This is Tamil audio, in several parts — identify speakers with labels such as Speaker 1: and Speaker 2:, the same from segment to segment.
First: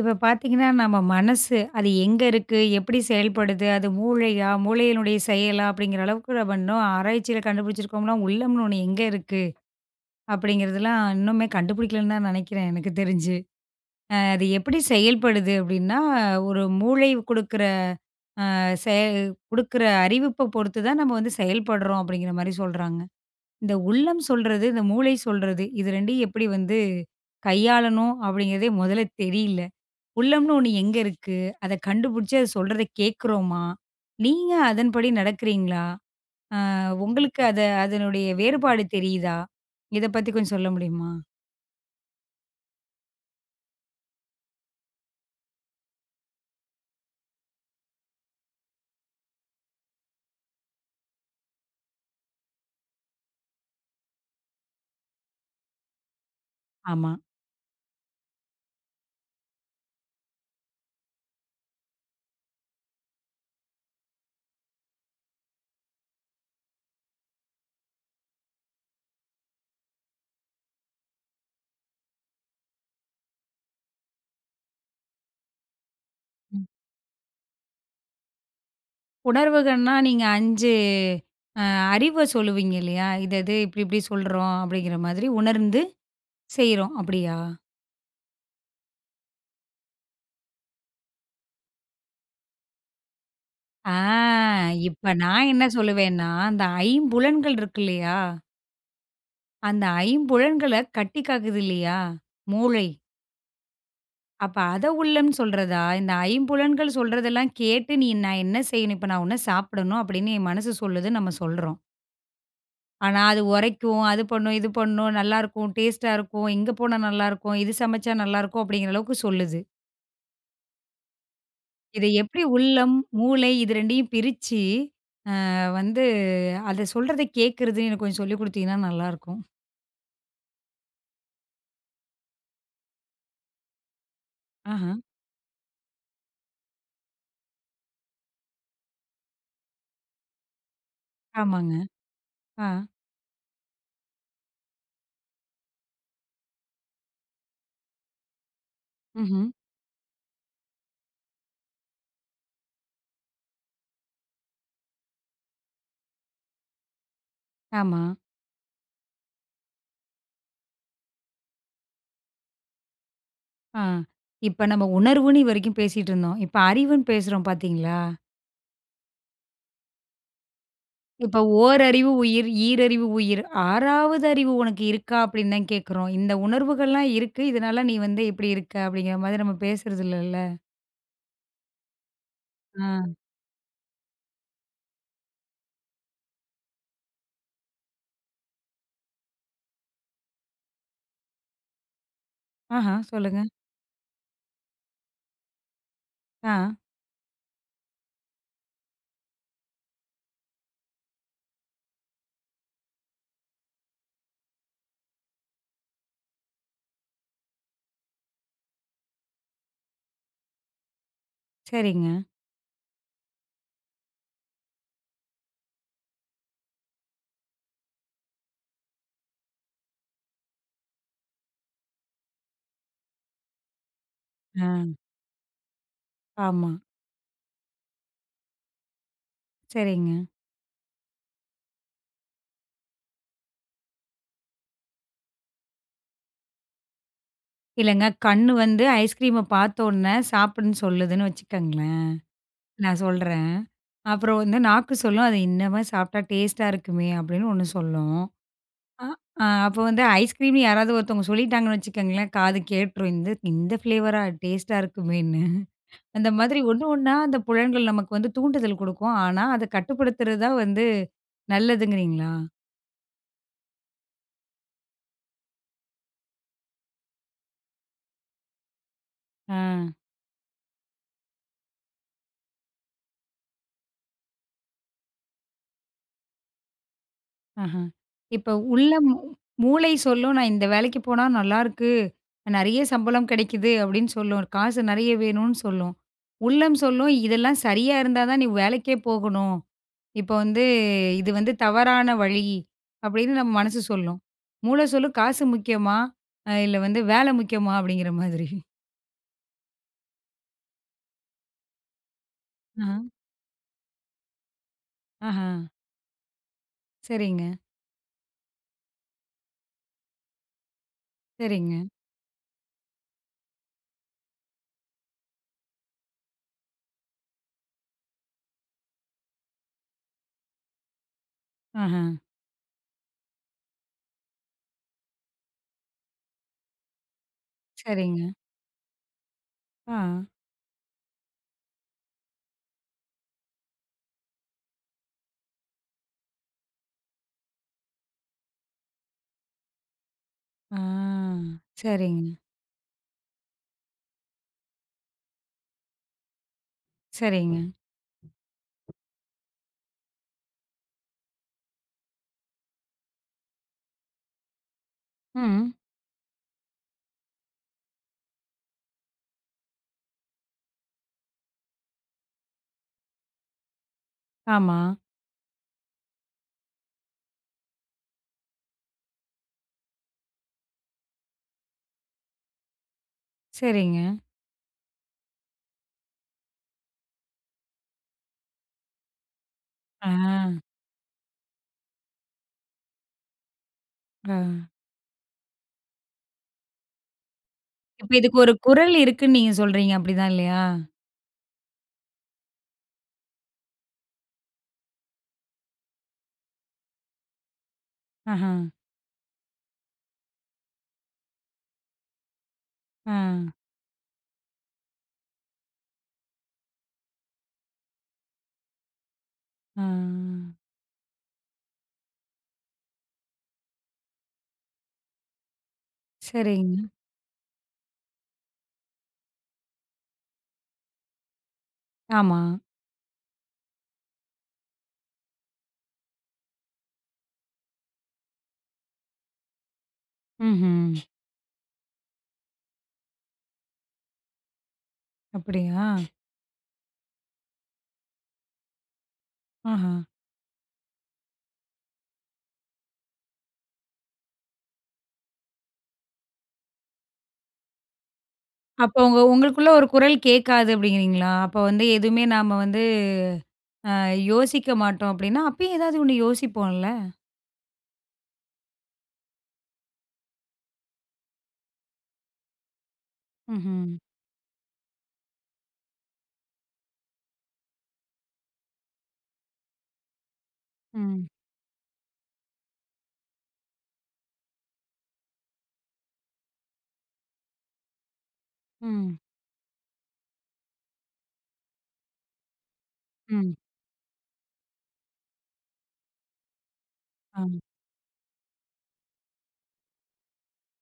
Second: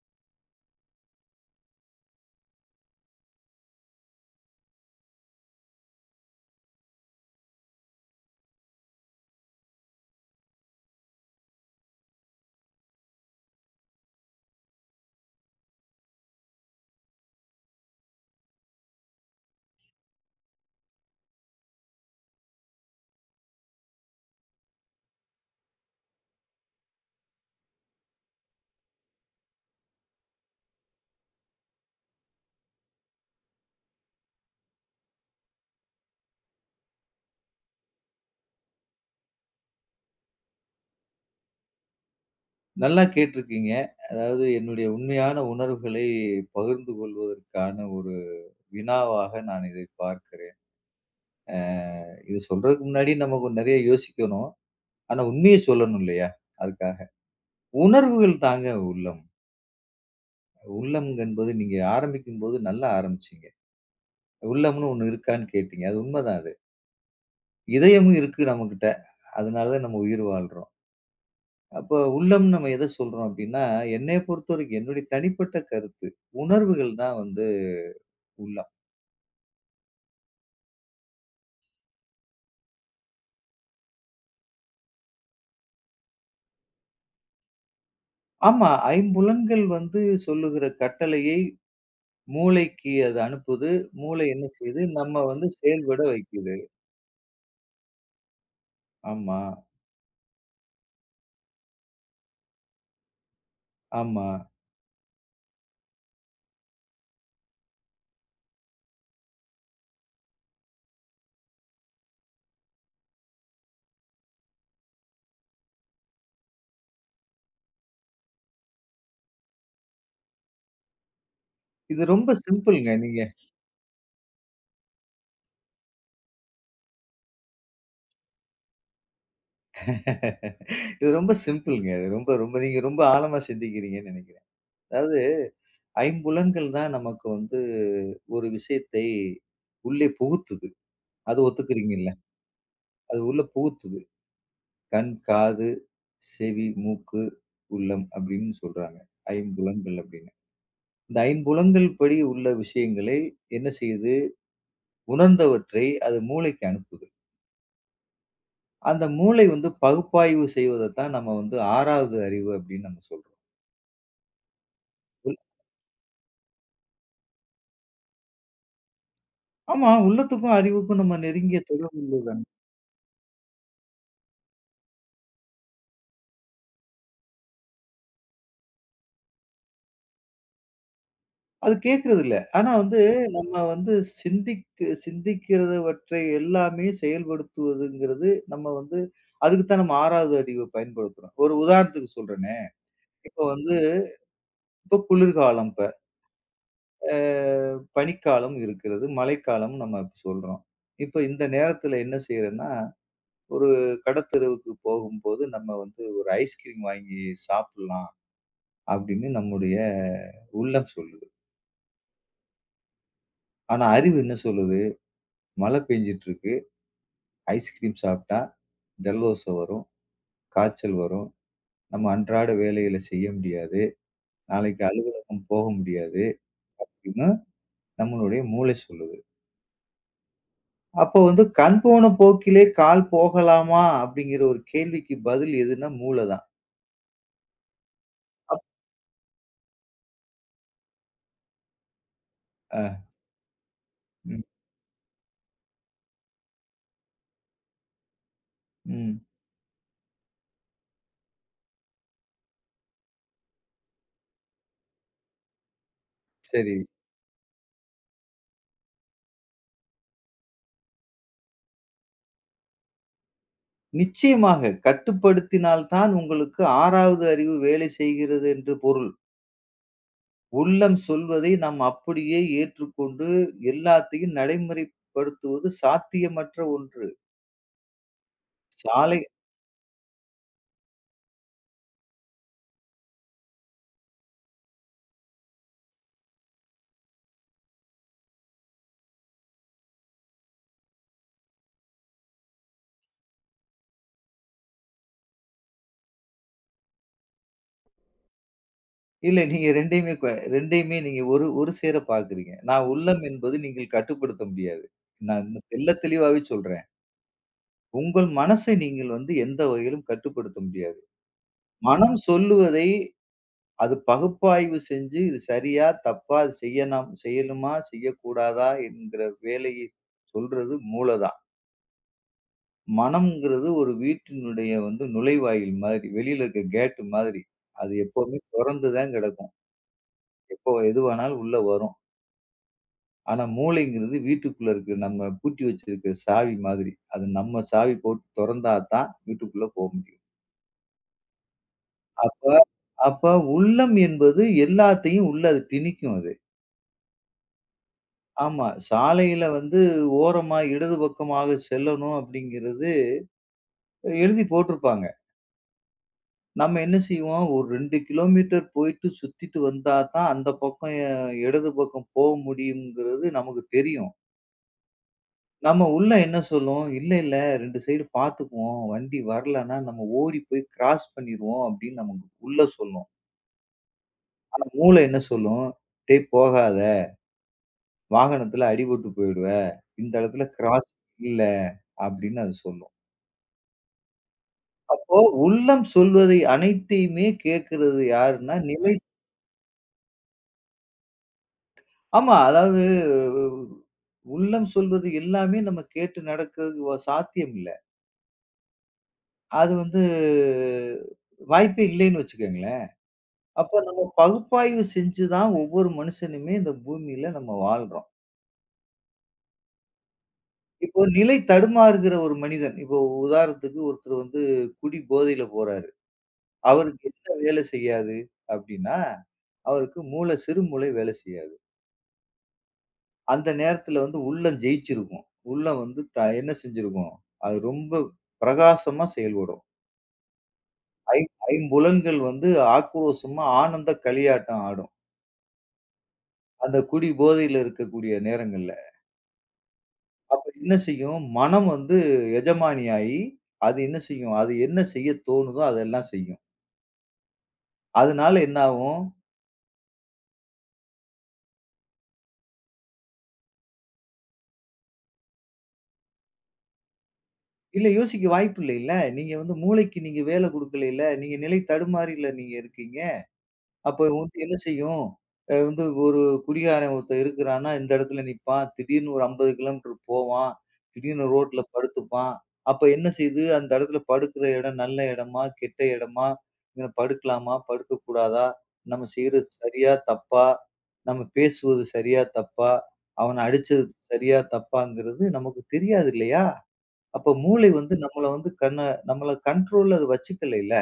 Speaker 1: இப்ப பார்த்தீங்கன்னா நம்ம மனசு அது எங்க இருக்கு, எப்படி செயல்படுது, அது மூளையா, மூளையினுடைய செயலா அப்படிங்கிற அளவுக்கு நம்ம இன்னும் ஆராய்ச்சியில் கண்டுபிடிச்சிருக்கோம்னா உள்ளம்ன்னு ஒண்ணு எங்க இருக்கு? அப்படிங்கிறதுலாம் இன்னுமே கண்டுபிடிக்கலைன்னுதான் நினைக்கிறேன் எனக்குத் தெரிஞ்சு. அ அது எப்படி செயல்படுது அப்படின்னா, ஒரு மூளை குடுக்கிற அ செ குடுக்கிற அறிவைப் பொறுத்துதான் நம்ம வந்து செயல்படுறோம் அப்படிங்கிற மாதிரி சொல்றாங்க. இந்த உள்ளம் சொல்றது, இந்த மூளை சொல்றது இது 2யும் எப்படி வந்து கையாளணும் அப்படிங்கிறதே முதல்ல தெரியல. உள்ளம்ன்னு ஒண்ணு எங்க இருக்கு? அதைக் கண்டுபிடிச்சு அது சொல்றதை கேக்குறோமா? நீங்க அதன்படி நடக்கிறீங்களா? அ உங்களுக்கு அத அதனுடைய வேறுபாடு தெரியுதா? இதைப் பத்தி கொஞ்சம் சொல்ல முடியுமா?
Speaker 2: நல்லா கேட்டுருக்கீங்க. அதாவது என்னுடைய உண்மையான உணர்வுகளை பகிர்ந்து கொள்வதற்கான ஒரு வினாவாக நான் இதைப் பார்க்கிறேன். அ, இதைச் சொல்றதுக்கு முன்னாடி நமக்கு நிறைய யோசிக்கணும். ஆனா உண்மையைச் சொல்லணும் இல்லையா? அதுக்காக.
Speaker 1: ஆமா.
Speaker 2: உணர்வுகள் தாங்க உள்ளம். உள்ளம் என்பது நீங்க ஆரம்பிக்கும்போது நல்லா ஆரம்பிச்சீங்க. உள்ளம்னு ஒண்ணு இருக்கான்னு கேட்டீங்க. அது உண்மைதான் அது. இதயம் இருக்கு நமக்கிட்ட. அதனாலதான் நம்ம உயிர் வாழ்றோம். அப்போ உள்ளம்னு நம்ம எதைச் சொல்றோம் அப்படின்னா, என்னையப் பொறுத்தவரைக்கும் என்னோட தனிப்பட்ட கருத்து, உணர்வுகள் தான் வந்து உள்ளம்.
Speaker 1: உணர்வுகள்ன்னா நீங்க 5 அ அறிவை சொல்லுவீங்க இல்லையா, இது, இது இப்படி இப்படி சொல்றோம் அப்படிங்கிற மாதிரி உணர்ந்து செய்றோம். அப்படியா?
Speaker 2: ஆமா, ஐம்புலன்கள் வந்து சொல்லுகிற கட்டளையை மூளைக்கு அது அனுப்புது.
Speaker 1: ஆ
Speaker 2: மூளை என்ன செஞ்சு
Speaker 1: இப்ப
Speaker 2: நம்ம
Speaker 1: நான்
Speaker 2: வந்து
Speaker 1: என்ன
Speaker 2: செயல்பட
Speaker 1: சொல்லுவேன்னா,
Speaker 2: வைக்குது.
Speaker 1: அந்த ஐம்புலன்கள் இருக்கு இல்லையா?
Speaker 2: ஆமா.
Speaker 1: அந்த ஐம்புலன்களை கட்டிக்காக்குது இல்லையா, மூளை.
Speaker 2: ஆமா.
Speaker 1: அப்ப அதை உள்ளம் சொல்றதா? இந்த ஐம்புலன்கள் சொல்றதெல்லாம் கேட்டு, நீ நான் என்ன செய்யணும்? இப்ப நான் இதைச் சாப்பிடணும் அப்படின்னு என் மனசு சொல்றதுன்னு நம்ம சொல்றோம். ஆனா அது உரைக்கும், அது பண்ணும், இது பண்ணும், நல்லா இருக்கும், டேஸ்ட்டா இருக்கும், இங்க போனா நல்லா இருக்கும், இது சமைச்சா நல்லா இருக்கும் அப்படிங்கிற அளவுக்குச் சொல்லுது.
Speaker 2: இது
Speaker 1: இதை
Speaker 2: ரொம்ப
Speaker 1: எப்படி
Speaker 2: சிம்பிள்ங்க
Speaker 1: உள்ளம்,
Speaker 2: நீங்க
Speaker 1: மூளை இது 2யும் பிரிச்சு அ வந்து அதைச் சொல்றதை கேக்குறதுன்னு கொஞ்சம் சொல்லிக் குடுத்தீங்கன்னா நல்லா இருக்கும்.
Speaker 2: இது ரொம்ப சிம்பிள்ங்க. ரொம்ப ரொம்ப, நீங்க ரொம்ப ஆழமா சிந்திக்கிறீங்கன்னு நினைக்கிறேன்.
Speaker 1: ஆஹம்.
Speaker 2: அதாவது ஐம்புலன்கள் தான் நமக்கு வந்து ஒரு விஷயத்தை உள்ளே புகுத்துது. அதை
Speaker 1: ஆமாங்க.
Speaker 2: ஒத்துக்கிறீங்க இல்ல?
Speaker 1: ஆ.
Speaker 2: அது உள்ள புகுத்துது. கண், காது, செவி, மூக்கு, உள்ளம் அப்படின்னு சொல்றாங்க.
Speaker 1: ம்ஹ்ம்.
Speaker 2: ஐம்புலன்கள் அப்படின்னு. இந்த ஐம்புலன்கள் படி உள்ள விஷயங்களை என்ன செய்து உணர்ந்தவற்றை அது மூளைக்கு அனுப்புது.
Speaker 1: ஆமா.
Speaker 2: அந்த மூளை வந்து பகுப்பாய்வு செய்வதை தான் நம்ம வந்து 6வது அறிவு அப்படின்னு நாம சொல்றோம்.
Speaker 1: ஆ இப்ப நம்ம
Speaker 2: உள்
Speaker 1: உணர்வுன்னு இவரைக்கும் பேசிட்டு இருந்தோம். இப்ப அறிவுன்னு பேசுறோம் பார்த்தீங்களா?
Speaker 2: ஆமா, உள்ளத்துக்கும் அறிவுக்கும் நம்ம
Speaker 1: இப்ப
Speaker 2: நெருங்கிய தொடர்பு
Speaker 1: ஓரறிவு
Speaker 2: உள்ளது.
Speaker 1: உயிர், ஈரறிவு உயிர் 6வது அறிவு உனக்கு இருக்கா அப்படின்னுதான் கேக்குறோம். இந்த உணர்வுகள் எல்லாம் இருக்கு இதனால நீ வந்து இப்படி இருக்க அப்படிங்கிற மாதிரி நம்ம பேசுறது இல்லல்ல.
Speaker 2: அது கேக்குறது இல்ல. ஆனா வந்து
Speaker 1: ஆ.
Speaker 2: நம்ம வந்து சிந்திக்-சிந்திக்கிறவற்றை எல்லாமே செயல்படுத்துவதுங்கிறது நம்ம வந்து அதுக்குத்தான் நம்ம 6வது அறிவப் பயன்படுத்துறோம். ஒரு உதாரணத்துக்குச் சொல்றேனே,
Speaker 1: ஆஹா,
Speaker 2: இப்ப
Speaker 1: சொல்லுங்க.
Speaker 2: வந்து இப்ப குளிர்காலம் இப்ப.
Speaker 1: ஆ.
Speaker 2: ஆ, பனிக்காலம் இருக்கிறது. மழைக்காலம்ன்னு நம்ம இப்ப சொல்றோம். இப்ப இந்த நேரத்துல என்ன செய்றேன்னா, "ஒரு கடைத்தெருவுக்குப் போகும்போது நம்ம வந்து ஒரு வாங்கி சாப்பிடலாம்." அப்டின்னு நம்முடைய உள்ளம் சொல்லுது.
Speaker 1: சரிங்க.
Speaker 2: ஆனா அறிவு என்ன சொல்லுது, "மழை பெய்ஞ்சிட்டு இருக்கு. ஐஸ்கிரீம் சாப்பிட்டா ஜலதோஷம் வரும். காய்ச்சல் வரும். நம்ம அன்றாட வேலைகளச் செய்ய முடியாது. நாளைக்கு
Speaker 1: ஆ.
Speaker 2: அலுவலகம் போக முடியாது."
Speaker 1: ஆமா.
Speaker 2: அப்டின்னு நம்மளுடைய மூளை சொல்லுது.
Speaker 1: சரிங்க.
Speaker 2: அப்போ வந்து "கண் போன போக்கிலே கால் போகலாமா?" அப்டிங்கிற ஒரு கேள்விக்கு பதில் எதுன்னா, மூளதான்.
Speaker 1: இல்லங்க. கண்ணு
Speaker 2: அப்
Speaker 1: வந்து ஐஸ்கிரீம பார்த்தவுடனே சாப்பிடன்னு சொல்லுதுன்னு வச்சுக்கங்களேன். நான்
Speaker 2: அ.
Speaker 1: சொல்றேன். அப்புறம்
Speaker 2: ம்.
Speaker 1: வந்து நாக்கு சொல்லும் அத இன்னம சாப்பிட்டா டேஸ்ட்டா இருக்குமே அப்டின்னு ஒண்ணு சொல்லும்.
Speaker 2: ம்.
Speaker 1: அ, அப்ப வந்து ஐஸ்கிரீம் யாராது ஒருத்தவங்க சொல்லிட்டாங்கன்னு வச்சுக்கங்களேன் காது கேட்ருக்கும் இந்த இந்த ஃப்லேவரா டேஸ்ட்டா இருக்குமேன்னு. அந்த மாதிரி
Speaker 2: சரி.
Speaker 1: ஒண்ணு ஒண்ணா அந்தப் புலன்கள் நமக்கு வந்து தூண்டுதல் குடுக்கும். ஆனா அதக் கட்டுப்படுத்துறதுதான் வந்து நல்லதுங்கறீங்களா?
Speaker 2: நிச்சயமாக கட்டுப்படுத்தினால் தான் உங்களுக்கு 6வது அறிவு வேலை செய்கிறது என்று பொருள்.
Speaker 1: ஆ.
Speaker 2: உள்ளம் சொல்வதை நாம் அப்படியே ஏற்றுக்கொண்டு எல்லாத்தையும் நடைமுறைப்படுத்துவது சாத்தியமற்ற ஒன்று.
Speaker 1: அஹா. இப்ப உள்ளம்
Speaker 2: சாலை
Speaker 1: மூளை சொல்லும் நான் இந்த வேலைக்குப் போனா நல்லா இருக்கு. நெறைய சம்பளம் கிடைக்குது அப்படின்னு சொல்லும். காசு நெறைய வேணும்னு சொல்லும். உள்ளம் சொல்லும் இதெல்லாம் சரியா இருந்தாதான் நீ வேலைக்கே போகணும். இப்ப வந்து இது வந்து தவறான வழி அப்படின்னு நம்ம மனசு சொல்லும். மூளை சொல்லும் காசு முக்கியமா இல்ல வந்து வேலை முக்கியமா அப்படிங்கிற மாதிரி.
Speaker 2: இல்ல நீங்க இரண்டையுமே ப இரண்டையுமே நீங்க ஒரு ஒரு சேர பாக்குறீங்க. நான்
Speaker 1: அஹ.
Speaker 2: உள்ளம் என்பது நீங்க கட்டுப்படுத்த முடியாது. நான்
Speaker 1: ஆஹா.
Speaker 2: தெள்ள தெளிவாவே சொல்றேன்.
Speaker 1: சரிங்க.
Speaker 2: உங்கள் மனசை நீங்க வந்து எந்த வகையிலும் கட்டுப்படுத்த முடியாது.
Speaker 1: சரிங்க.
Speaker 2: மனம் சொல்லுவதை அது பகுப்பாய்வு செஞ்சு இது சரியா, தப்பா, செய்யனாம் செய்யலாமா, செய்யக்கூடாதா என்கிற வேலையை சொல்றது மூளைதான்.
Speaker 1: ஆஹா.
Speaker 2: மனங்குறது ஒரு வீட்டினுடைய வந்து நுழைவாயில் மாரி. வெளியில இருக்க கேட் மாதிரி. அது
Speaker 1: சரிங்க.
Speaker 2: எப்பவுமே தொறந்துதான் கிடக்கும்.
Speaker 1: ஆ.
Speaker 2: எப்போ எதுவானாலும் உள்ள வரும். ஆனா மூளைங்கிறது வீட்டுக்குள்ள இருக்கு நம்ம பூட்டி வச்சிருக்கிற சாவி மாதிரி. அது நம்ம சாவி போட்டுத் தொறந்தா தான் வீட்டுக்குள்ள போக முடியும்.
Speaker 1: ஆ சரிங்க.
Speaker 2: அப்போ அப்போ உள்ளம் என்பது எல்லாத்தையும் உள்ள அது திணிக்கும் அது.
Speaker 1: சரிங்க.
Speaker 2: ஆமா, சாலையில வந்து ஓரமா இடது பக்கமாகச் செல்லணும் அப்டிங்கிறது எழுதிப் போட்டுருப்பாங்க.
Speaker 1: ம்.
Speaker 2: நம்ம என்ன செய்வோம், ஒரு 2 கிலோமீட்டர் போயிட்டு சுத்திட்டு வந்தா தான் அந்தப் பக்கம் இடது பக்கம் போ முடியும்ங்கிறது நமக்குத் தெரியும்.
Speaker 1: ஆமா.
Speaker 2: நம்ம உள்ள என்ன சொல்லும்? இல்ல இல்ல 2 ஸைட் பாத்துக்கோவோம். வண்டி வரலன்னா நம்ம ஓடிப் போய் க்ராஸ் பண்ணிருவோம் அப்டின்னு நம்ம உள்ள சொல்லும்.
Speaker 1: சரிங்க.
Speaker 2: ஆனா மூள என்ன சொல்லும்? டேய் போகாத வாகனத்துல அடிபட்டுப் போயிடுவ.
Speaker 1: ஆ.
Speaker 2: இந்த இடத்துல க்ராஸ் இல்ல அப்டின்னு அது சொல்லும்.
Speaker 1: ஆ.
Speaker 2: அப்போ உள்ளம் சொல்வதை அனைத்தையுமே கேட்கிறது
Speaker 1: இப்ப இதுக்கு ஒரு
Speaker 2: யாருன்னா
Speaker 1: குரல்
Speaker 2: நிலை
Speaker 1: இருக்கு நீங்கச் சொல்றீங்க, அப்டித்தான் இல்லையா?
Speaker 2: ஆமா. அதாவது உள்ளம் சொல்வது எல்லாமே நம்ம கேட்டு நடக்கிறது வ சாத்தியம் இல்ல.
Speaker 1: ஆஹ.
Speaker 2: அது வந்து வாய்ப்பே இல்லைன்னு வச்சுக்கோங்களேன்.
Speaker 1: ஆ.
Speaker 2: அப்போ நம்ம பகுப்பாய்வு செஞ்சு தான் ஒவ்வொரு மனுஷனுமே இந்த பூமியில நம்ம வாழுறோம்.
Speaker 1: ஆ.
Speaker 2: இப்போ நிலைதடுமாறுகிற ஒரு மனிதன். இப்போ உதாரணத்துக்கு ஒருத்தர் வந்து குடிபோதையில போறாரு.
Speaker 1: சரிங்க.
Speaker 2: அவருக்கு எந்த வேலை செய்யாது? அப்படின்னா அவருக்கு மூளை, சிறு மூளை வேலை செய்யாது.
Speaker 1: ஆமா.
Speaker 2: அந்த நேரத்துல வந்து உள்ளம் ஜெயிச்சிருக்கும். உள்ள வந்து என்ன செஞ்சிருக்கும், அது ரொம்ப பிரகாசமா செயல்படும்.
Speaker 1: ம்ஹ்ம்.
Speaker 2: ஐம் ஐம்புலன்கள் வந்து ஆக்ரோஷமா ஆனந்தக் களியாட்டம் ஆடும்.
Speaker 1: அப்படியா?
Speaker 2: அந்தக் குடிபோதையில இருக்கக்கூடிய நேரங்கள்ல.
Speaker 1: ஆஹா.
Speaker 2: அப்ப என்ன செய்யும்? மனம் வந்து எஜமானி ஆயி அது என்ன செய்யும். அது என்ன செய்யத் தோணுதோ அதெல்லாம் செய்யும். அதனால
Speaker 1: அப்ப
Speaker 2: என்னாவும்
Speaker 1: உங்க உங்களுக்குள்ள ஒரு குரல் கேட்காது அப்படிங்கறீங்களா? அப்ப வந்து எதுவுமே நாம வந்து அ யோசிக்க மாட்டோம் அப்படின்னா, அப்பவும் ஏதாவது 1 யோசிப்போம் இல்ல?
Speaker 2: இல்ல யோசிக்க வாய்ப்பு இல்லல்ல. நீங்க வந்து மூளைக்கு நீங்க வேலை குடுக்கல. நீங்க நிலை தடுமாறல் நீங்க இருக்கீங்க.
Speaker 1: ம்ஹ்ம்.
Speaker 2: அப்போ உங்களுக்கு என்ன செய்யும்? வந்து ஒரு குடிகாரன் ஒருத்தர் இருக்கிறானா, எந்த இடத்துல நிப்பான்? திடீர்னு ஒரு 50கிலோமீட்டர் போவான். திடீர்னு
Speaker 1: ம்.
Speaker 2: ரோட்ல படுத்துப்பான். அப்ப என்ன செய்து அந்த இடத்துல படுக்குற இடம் நல்ல இடமா? கெட்ட இடமா? படுக்கலாமா, படுக்கக் கூடாதா? நாம
Speaker 1: ம்.
Speaker 2: செய்யறது சரியா தப்பா? நாம பேசுவது சரியா தப்பா, அவனை
Speaker 1: ம்.
Speaker 2: அடிச்சது சரியா தப்பான்றது நமக்குத் தெரியாது இல்லையா, அப்போ
Speaker 1: ஆம்.
Speaker 2: மூளை வந்து நம்மள வந்து கன்ன நம்மள கன்ட்ரோல்ல அது வச்சுக்கல இல்ல.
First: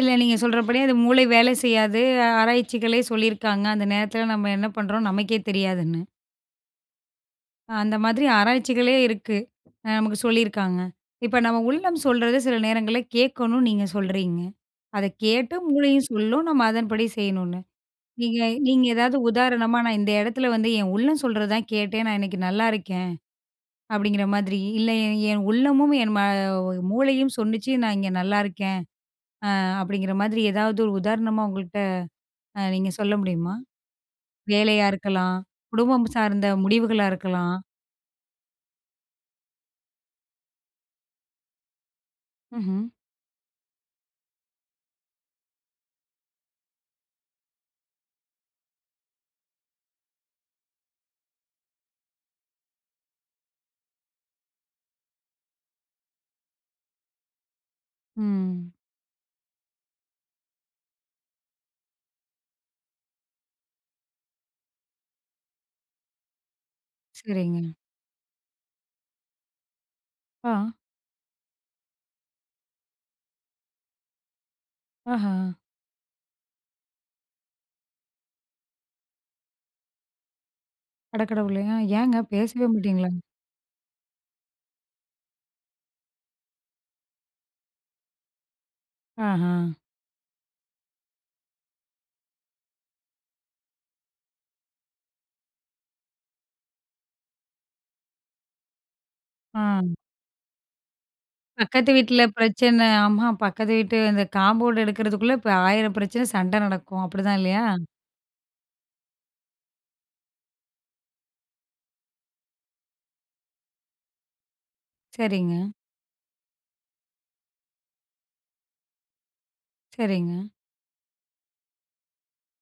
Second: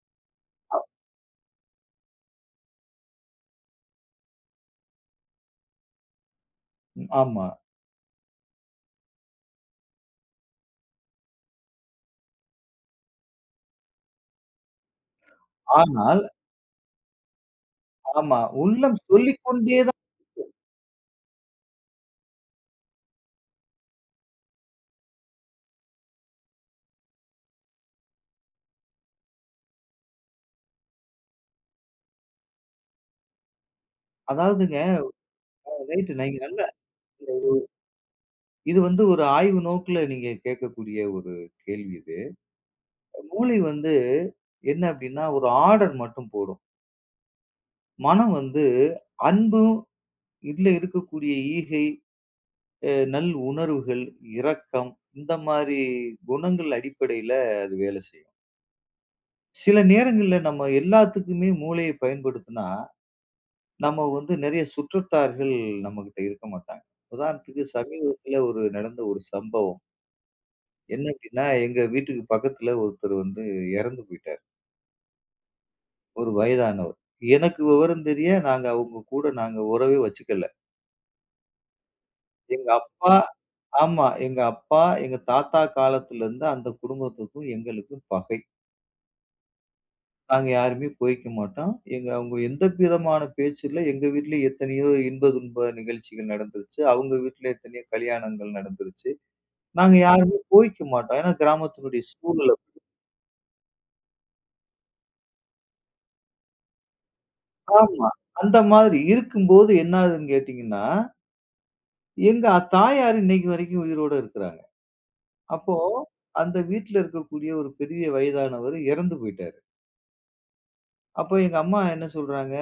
Speaker 1: இல்ல, நீங்க சொல்றபடியே அது மூளை வேலை செய்யாது. ஆராய்ச்சிகளே சொல்லி இருக்காங்க அந்த நேரத்துல நாம என்ன பண்றோம் நமக்கே தெரியாதுன்னு.
Speaker 2: ஆமா.
Speaker 1: அந்த மாதிரி ஆராய்ச்சிகளே இருக்கு. அ நமக்குச் சொல்லி இருக்காங்க. இப்ப நம்ம உள்ளம் சொல்றதை சில நேரங்கள்ல கேக்கணும் நீங்கச் சொல்றீங்க. அதைக் கேட்டு, மூளையும்
Speaker 2: ஆனால்
Speaker 1: சொல்லும், நாம அதன்படி செய்யணும்னு.
Speaker 2: ஆமா.
Speaker 1: நீங்க நீங்க
Speaker 2: உள்ளம்
Speaker 1: ஏதாவது
Speaker 2: சொல்லிக்
Speaker 1: உதாரணமா
Speaker 2: கொண்டே தான்
Speaker 1: நான் இந்த இடத்துல
Speaker 2: [unintelligible]
Speaker 1: வந்து என் உள்ளம் சொல்றதைதான் கேட்டேன், நான் இன்னைக்கு நல்லா இருக்கேன். அப்படிங்கிற மாதிரி இல்ல என் என் உள்ளமும் என் மூளையும் சொல்லிச்சு நான் இங்க நல்லா இருக்கேன். அ அப்படிங்கிற மாதிரி எதாவது உதாரணமா உங்கள்ட்ட நீங்க சொல்ல முடியுமா?
Speaker 2: அதாவதுங்க
Speaker 1: வேலையா இருக்கலாம். குடும்பம்
Speaker 2: நீங்க
Speaker 1: சார்ந்த
Speaker 2: [unintelligible]
Speaker 1: முடிவுகளா இருக்கலாம்.
Speaker 2: இது வந்து ஒரு ஆய்வு நோக்குல நீங்கக் கேட்கக்கூடிய ஒரு கேள்வி இது.
Speaker 1: ம்ஹ்ம்.
Speaker 2: மூளை வந்து என்ன அப்படின்னா ஒரு ஆர்டர் மட்டும் போடும். மனம் வந்து அன்பும் இதுல இருக்கக்கூடிய ஈகை, அ நல் உணர்வுகள், இரக்கம் இந்த மாதிரி குணங்கள் அடிப்படையில அது வேலை செய்யும்.
Speaker 1: ம்.
Speaker 2: சில நேரங்கள்ல நம்ம எல்லாத்துக்குமே மூளையை பயன்படுத்தினா நாம வந்து நிறைய சுற்றத்தார்கள் நம்மகிட்ட இருக்க மாட்டாங்க. உதாரணத்துக்கு
Speaker 1: சரிங்க.
Speaker 2: சமீபத்துல ஒரு நடந்த ஒரு சம்பவம்.
Speaker 1: ஆ.
Speaker 2: என்ன அப்படின்னா எங்க வீட்டுக்குப் பக்கத்துல ஒருத்தர் வந்து இறந்து போயிட்டாரு.
Speaker 1: ஆஹ.
Speaker 2: ஒரு வயதானவர். எனக்கு விவரம் தெரிய நாங்க அவங்க கூட நாங்க உறவே வச்சுக்கல.
Speaker 1: அட கடவுளே! ஏங்க பேசவே
Speaker 2: எங்க
Speaker 1: மாட்டீங்களா?
Speaker 2: அப்பா. ஆமா. எங்க அப்பா எங்க தாத்தா காலத்துல இருந்து அந்தக் குடும்பத்துக்கும் எங்களுக்கும் பகை.
Speaker 1: அஹ்ம்.
Speaker 2: நாங்க யாருமே போய்க்க மாட்டோம். எங்க அவங்க எந்த விதமான பேச்சு இல்ல. எங்க வீட்டுல எத்தனையோ இன்ப துக்க நிகழ்ச்சிகள் நடந்துருச்சு. அவங்க வீட்டுல எத்தனையோ கல்யாணங்கள் நடந்துருச்சு. நாங்க
Speaker 1: அ.
Speaker 2: யாரும் போய்க்க மாட்டோம். ஏன்னா
Speaker 1: பக்கத்து
Speaker 2: கிராமத்துளுடைய
Speaker 1: வீட்ல
Speaker 2: சூழல் அப்படி
Speaker 1: பிரச்சனை. ஆமா பக்கத்து வீட்டு அந்த காம்பவுன்டு எடுக்கறதுக்குள்ள ப 1000 பிரச்சனை சண்ட நடக்கும் அப்டித்தான் இல்லயா?
Speaker 2: ஆமா. அந்த மாதிரி இருக்கும் போது என்னாதுன்னு கேட்டீங்கன்னா, எங்க தாயார் இன்னைக்கு வரைக்கும் உயிரோட இருக்காங்க.
Speaker 1: சரிங்க.
Speaker 2: அப்போ அந்த வீட்டுல இருக்கக்கூடிய ஒரு பெரிய வயதானவர் இறந்து போயிட்டாரு.
Speaker 1: சரிங்க.
Speaker 2: அப்போ எங்க அம்மா என்ன சொல்றாங்க.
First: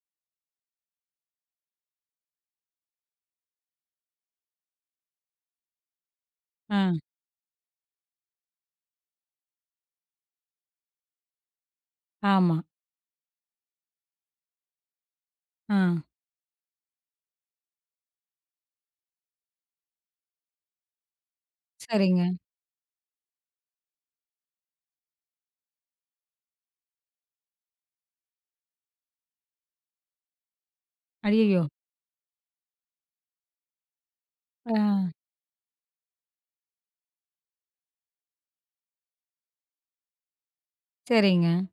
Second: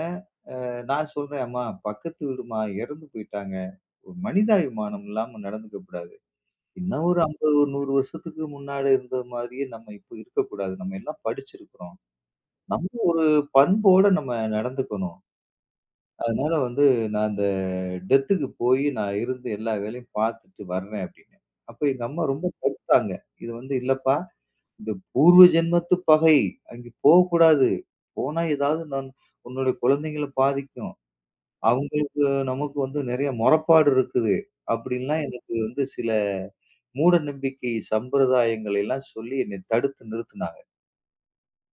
Speaker 2: அ நான் சொல்றேன். அம்மா பக்கத்து வீடுமா இறந்து போயிட்டாங்க. ஒரு மனிதாபிமானம் இல்லாம நடந்துக்கக் கூடாது.
Speaker 1: ஆ.
Speaker 2: இன்னும் ஒரு 50, 100 வருஷத்துக்கு முன்னாடி இருந்த மாதிரியே நாம இப்ப இருக்கக் கூடாது. நாம எல்லாம் படிச்சிருக்கோம்.
Speaker 1: ஆமா.
Speaker 2: நம்ம ஒரு பண்போட நம்ம நடந்துக்கணும்.
Speaker 1: ஆ.
Speaker 2: அதனால வந்து நான் அந்த டெத்துக்கு போயி, நான் இருந்து எல்லா வேலையும் பாத்துட்டு வரேன் அப்படின்னு. அப்போ எங்க அம்மா
Speaker 1: சரிங்க.
Speaker 2: ரொம்ப. [unintelligible] இது வந்து இல்லப்பா. இந்த பூர்வ ஜென்மத்து பகை. அங்க போகக் கூடாது. போனா ஏதாவது உன்னுடைய குழந்தைகளை பாதிக்கும்.
Speaker 1: அய்யய்யோ!
Speaker 2: அவங்களுக்கு நமக்கு வந்து நிறைய முறைப்பாடு இருக்குது.
Speaker 1: ஆ.
Speaker 2: அப்படின்னு எல்லாம் எனக்கு வந்து சில மூடநம்பிக்கை, சம்பிரதாயங்களை எல்லாம் சொல்லி என்னைத் தடுத்து நிறுத்துனாங்க.
Speaker 1: சரிங்க.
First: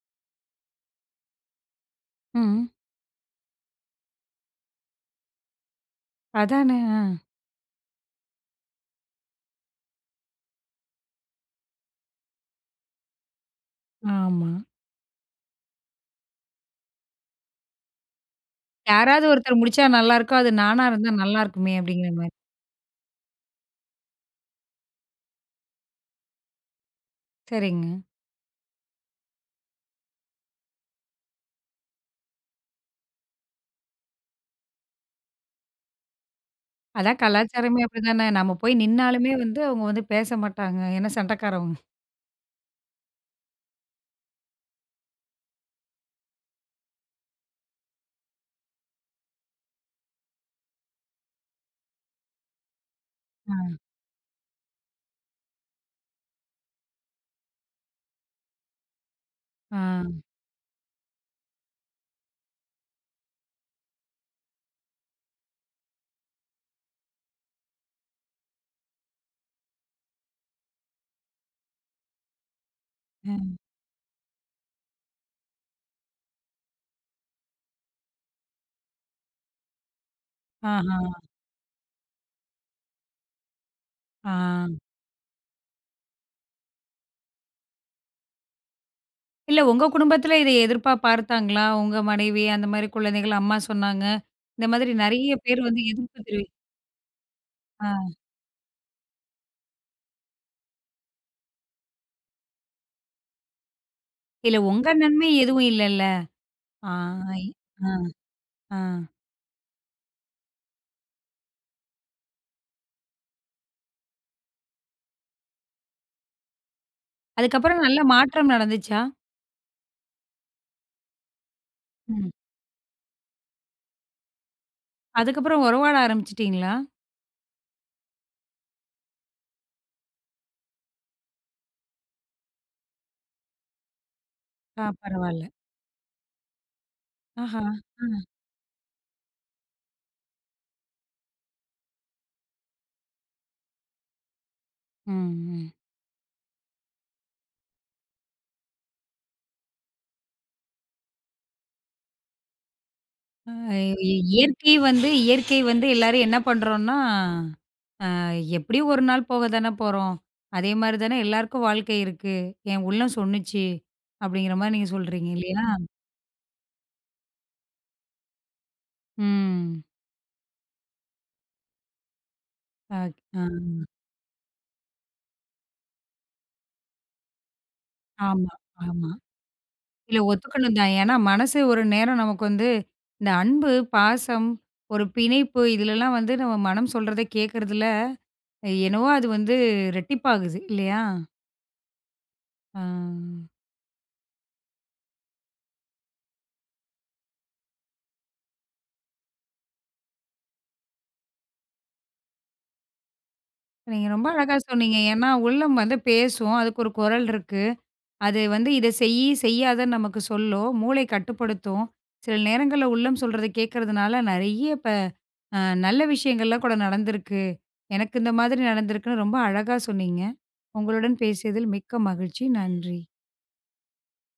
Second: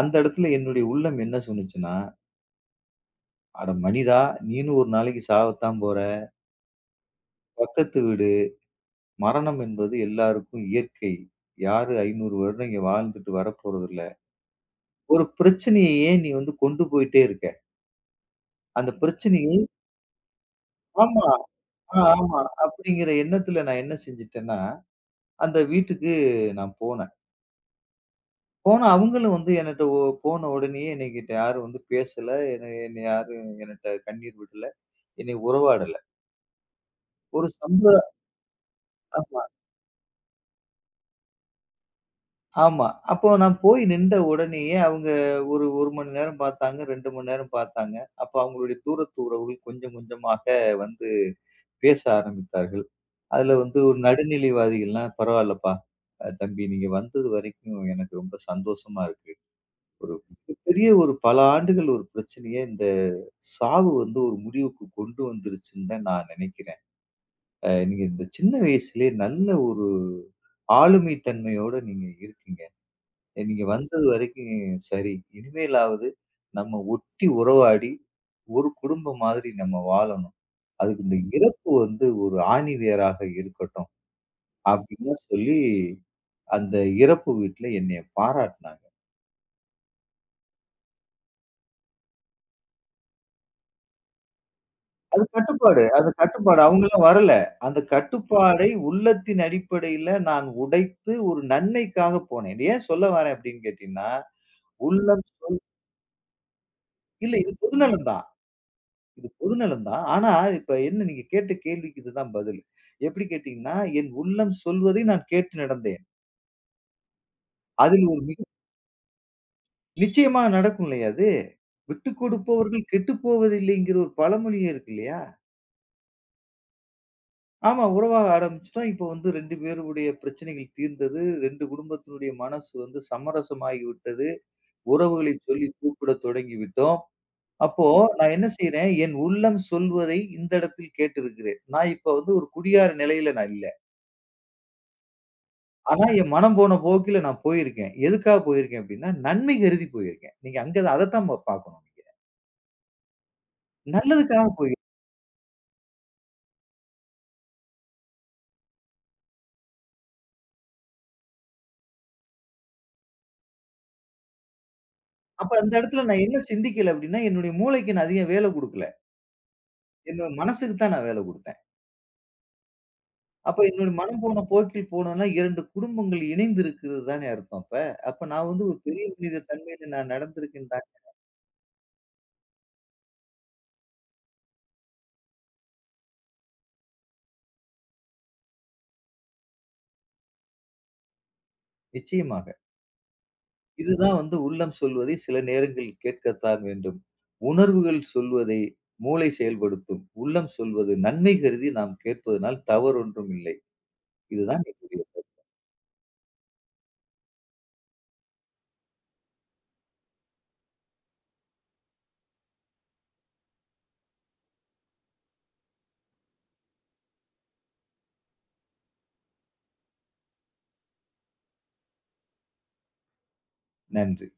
Speaker 2: அந்த இடத்துல என்னுடைய உள்ளம் என்ன சொன்னுச்சுன்னா.
Speaker 1: ம்.
Speaker 2: அட மனிதா. நீயும் ஒரு நாளைக்கு சாவத்தான் போற
Speaker 1: அதானே, அ!
Speaker 2: பக்கத்து வீடு. மரணம் என்பது எல்லாருக்கும் இயற்கை. யாரு 500 வருடம் இங்க வாழ்ந்துட்டு வரப்போறது இல்ல.
Speaker 1: ஆமா.
Speaker 2: ஒரு பிரச்சனையை ஏன் நீ வந்து கொண்டு போயிட்டே இருக்க? அந்தப்
Speaker 1: யாராவது ஒருத்தர்
Speaker 2: பிரச்சனையை
Speaker 1: முடுச்சா நல்லா இருக்கும், அது நானா இருந்தா
Speaker 2: ஆமா
Speaker 1: நல்லாயிருக்குமே அப்டிங்கிற மா
Speaker 2: ஆமா அப்படிங்கிற எண்ணத்துல நான் என்ன செஞ்சுட்டேன்னா அந்த வீட்டுக்கு நான் போனேன்.
Speaker 1: சரிங்க.
Speaker 2: போன அவங்களும் வந்து என்னட்ட போனவுடனே என்னகிட்ட யாரும் வந்து பேசல. என்னை யாரும் என்னட்ட கண்ணீர் விடல. என்னை உறவாடல.
Speaker 1: அதான்
Speaker 2: ஒரு
Speaker 1: கலாச்சாரமே
Speaker 2: [unintelligible]
Speaker 1: அப்டிதானே. நம்ம போயி நின்னாலுமே
Speaker 2: ஆமா.
Speaker 1: வந்து அவங்க வந்துபேச மாட்டாங்க. ஏன்னா, சண்ட காரவங்க.
Speaker 2: ஆமா. அப்போ நான் போய் நின்ட உடனேயே அவங்க ஒரு 1 மணி நேரம் பாத்தாங்க. 2 மணி நேரம் பாத்தாங்க. அப்ப அவங்களுடைய தூரத்து உறவுகள் கொஞ்சம் கொஞ்சமாக வந்து பேச ஆரம்பித்தார்கள். அதுல
Speaker 1: அ.
Speaker 2: வந்து ஒரு நடுநிலைவாதிகள்லாம் பரவால்லப்பா. தம்பி நீங்க வந்தது வரைக்கும் எனக்கு ரொம்ப சந்தோஷமா இருக்கு. ஒரு
Speaker 1: ஆ.
Speaker 2: மிக பெரிய ஒரு பல ஆண்டுகள் ஒரு பிரச்சனைய இந்தச் சாவு வந்து ஒரு முடிவுக்குக் கொண்டு வந்துருச்சுன்னு நான் நெனைக்கிறேன். அ நீங்க இந்தச் சின்ன வயசுலயே நல்ல ஒரு ஆளுமைத்தன்மையோட நீங்க இருக்கீங்க.
Speaker 1: ம்.
Speaker 2: நீங்க வந்தது வரைக்கும் சரி. இனிமேலாவது நம்ம ஒட்டி உறவாடி ஒரு குடும்பம் மாதிரி நம்ம வாழணும். அதுக்கு இந்த
Speaker 1: ஆஹா.
Speaker 2: இறப்பு வந்து ஒரு ஆணிவேராக இருக்கட்டும்,
Speaker 1: ஆ.
Speaker 2: அப்டின்னு சொல்லி அந்த இறப்பு வீட்ல என்னைய பாராட்னாங்க.
Speaker 1: இல்ல உங்க குடும்பத்துல இதை எதிர்ப்பா பார்த்தாங்களா? உங்க மனைவி அந்த மாரி குழந்தைகள். அம்மா சொன்னாங்க. இந்த மாதிரி
Speaker 2: அது
Speaker 1: நெறைய பேர் வந்து
Speaker 2: கட்டுப்பாடு அது
Speaker 1: எதிர்ப்பு தெரிவித்
Speaker 2: கட்டுப்பாடு. அவங்கலாம் வரல. அந்தக்
Speaker 1: ஆ.
Speaker 2: கட்டுப்பாடை உள்ளத்தின் அடிப்படையில நான் உடைத்து ஒரு நன்மைக்காகப் போனேன். இத ஏன் சொல்ல வர்றேன் அப்டின்னு கேட்டீங்கன்னா,
Speaker 1: இல்ல உங்க
Speaker 2: உள்ளம்
Speaker 1: நன்மை
Speaker 2: சொல்
Speaker 1: எதுவும் இல்லல்ல. ஆ,
Speaker 2: இல்ல இது பொது
Speaker 1: அ.
Speaker 2: நலம் தான்.
Speaker 1: அ.
Speaker 2: இது பொது நலம் தான். ஆனா, இப்ப என்ன நீங்கக் கேட்ட கேள்விக்கு இதுதான் பதில். எப்டி கேட்டீங்கன்னா, என் உள்ளம் சொல்வதை நான் கேட்டு நடந்தேன்.
Speaker 1: அதுக்கப்புறம் நல்ல
Speaker 2: அதில் ஒரு மிக
Speaker 1: மாற்றம் நடந்துச்சா?
Speaker 2: நிச்சயமா நடக்கும் இல்லையா அது?
Speaker 1: ம்.
Speaker 2: விட்டுக்கொடுப்பவர்கள் கெட்டுப்போவதில்லைங்கிற ஒரு பழமொழியே இருக்கு இல்லையா?
Speaker 1: அதுக்கப்புறம் உறவாட ஆரம்பிச்சிட்டீங்களா?
Speaker 2: ஆமா. உறவாக ஆரம்பிச்சிட்டோம். இப்ப வந்து ரெண்டு பேருடைய பிரச்சனைகள் தீர்ந்தது. ரெண்டு குடும்பத்துனுடைய மனசு வந்து சமரசமாகிவிட்டது.
Speaker 1: ஆ.
Speaker 2: உறவுகளை
Speaker 1: பரவாயில்ல.
Speaker 2: சொல்லி கூப்பிட தொடங்கிவிட்டோம்.
Speaker 1: ஆஹா.
Speaker 2: அப்போ
Speaker 1: ம்.
Speaker 2: நான் என்ன செய்றேன்? என் உள்ளம் சொல்வதை இந்த இடத்தில் கேட்டிருக்கிறேன். நான் இப்ப வந்து ஒரு குடியார நிலையில நான் இல்ல.
Speaker 1: ம்.
Speaker 2: ஆனா என் மனம் போன போக்கிலே நான் போயிருக்கேன். எதுக்காகப் போயிருக்கேன் அப்படின்னா நன்மை கருதி போயிருக்கேன். நீங்க அங்க அதத்தான் பாக்கணும் நீங்க.
Speaker 1: அ
Speaker 2: நல்லதுக்காகப்
Speaker 1: இயற்கை
Speaker 2: போயிருக்கேன்.
Speaker 1: வந்து இயற்கை வந்து எல்லாரும் என்ன பண்றோம்னா அ எப்படி ஒரு நாள் போகத்தானே போறோம். அதே மாரி தான் எல்லாருக்கும் வாழ்க்கை இருக்கு. என் உள்ளம் சொல்லுச்சி அப்படிங்கற மாரி நீங்க சொல்றீங்க
Speaker 2: அப்போ
Speaker 1: இல்லையா?
Speaker 2: அந்த இடத்துல நான் என்ன சிந்திக்கல அப்படின்னா என்னுடைய மூளைக்கு நான் அதிகம் வேலை குடுக்கல.
Speaker 1: ம்.
Speaker 2: என்னோட மனசுக்கு தான் நான் வேலை குடுத்தேன்.
Speaker 1: அ ஆ.
Speaker 2: அப்போ என்னோட மனம் போன போக்கில் போனோம்னா இரண்டு குடும்பங்கள் இணைந்திருக்கிறதுதானே அர்த்தம் அப்ப அப்போ நான்
Speaker 1: ஆமா
Speaker 2: வந்து ஒரு பெரிய
Speaker 1: ஆமா.
Speaker 2: மனித தன்மையில் நான்
Speaker 1: இல்ல
Speaker 2: நடந்து
Speaker 1: ஒத்துக்கணும் தான்.
Speaker 2: [unintelligible]
Speaker 1: ஏன்னா மனசு ஒரு நேரம் நமக்கு வந்து இந்த அன்பு பாசம், ஒரு பிணைப்பு. இதுலல்லாம் வந்து நம்ம மனம் சொல்றதை கேக்குறதுல என்னவோ அது வந்து இரட்டிப்பாகுது இல்லையா?
Speaker 2: நிச்சயமாக.
Speaker 1: ஆ.
Speaker 2: இதுதான் வந்து உள்ளம் சொல்வதை சில நேரங்களில் கேட்கத்தான் வேண்டும். உணர்வுகள் சொல்வதை மூளை செயல்படுத்தும். உள்ளம் சொல்வது நன்மை கருதி நாம் கேட்பதனால் தவறு ஒன்றும் இல்லை.
Speaker 1: நீங்க ரொம்ப அழகா
Speaker 2: இதுதான்
Speaker 1: சொன்னீங்க.
Speaker 2: என்னுடைய கருத்து.
Speaker 1: ஏன்னா உள்ளம் வந்து பேசும். அதுக்கு ஒரு குரல் இருக்கு. அது வந்து இத செய் செய்யாத நமக்கு சொல்லும் மூளை கட்டுப்படுத்தும். சில நேரங்கள்ல உள்ளம் சொல்றதை கேக்குறதுனால நெறைய ப அ நல்ல விஷயங்கள்லாம் கூட நடந்துருக்கு. எனக்கு இந்த மாதிரி நடந்துருக்கு ரொம்ப அழகா சொன்னீங்க. உங்களுடன் பேசியதில் மிக்க மகிழ்ச்சி. நன்றி.
Speaker 2: நன்றி.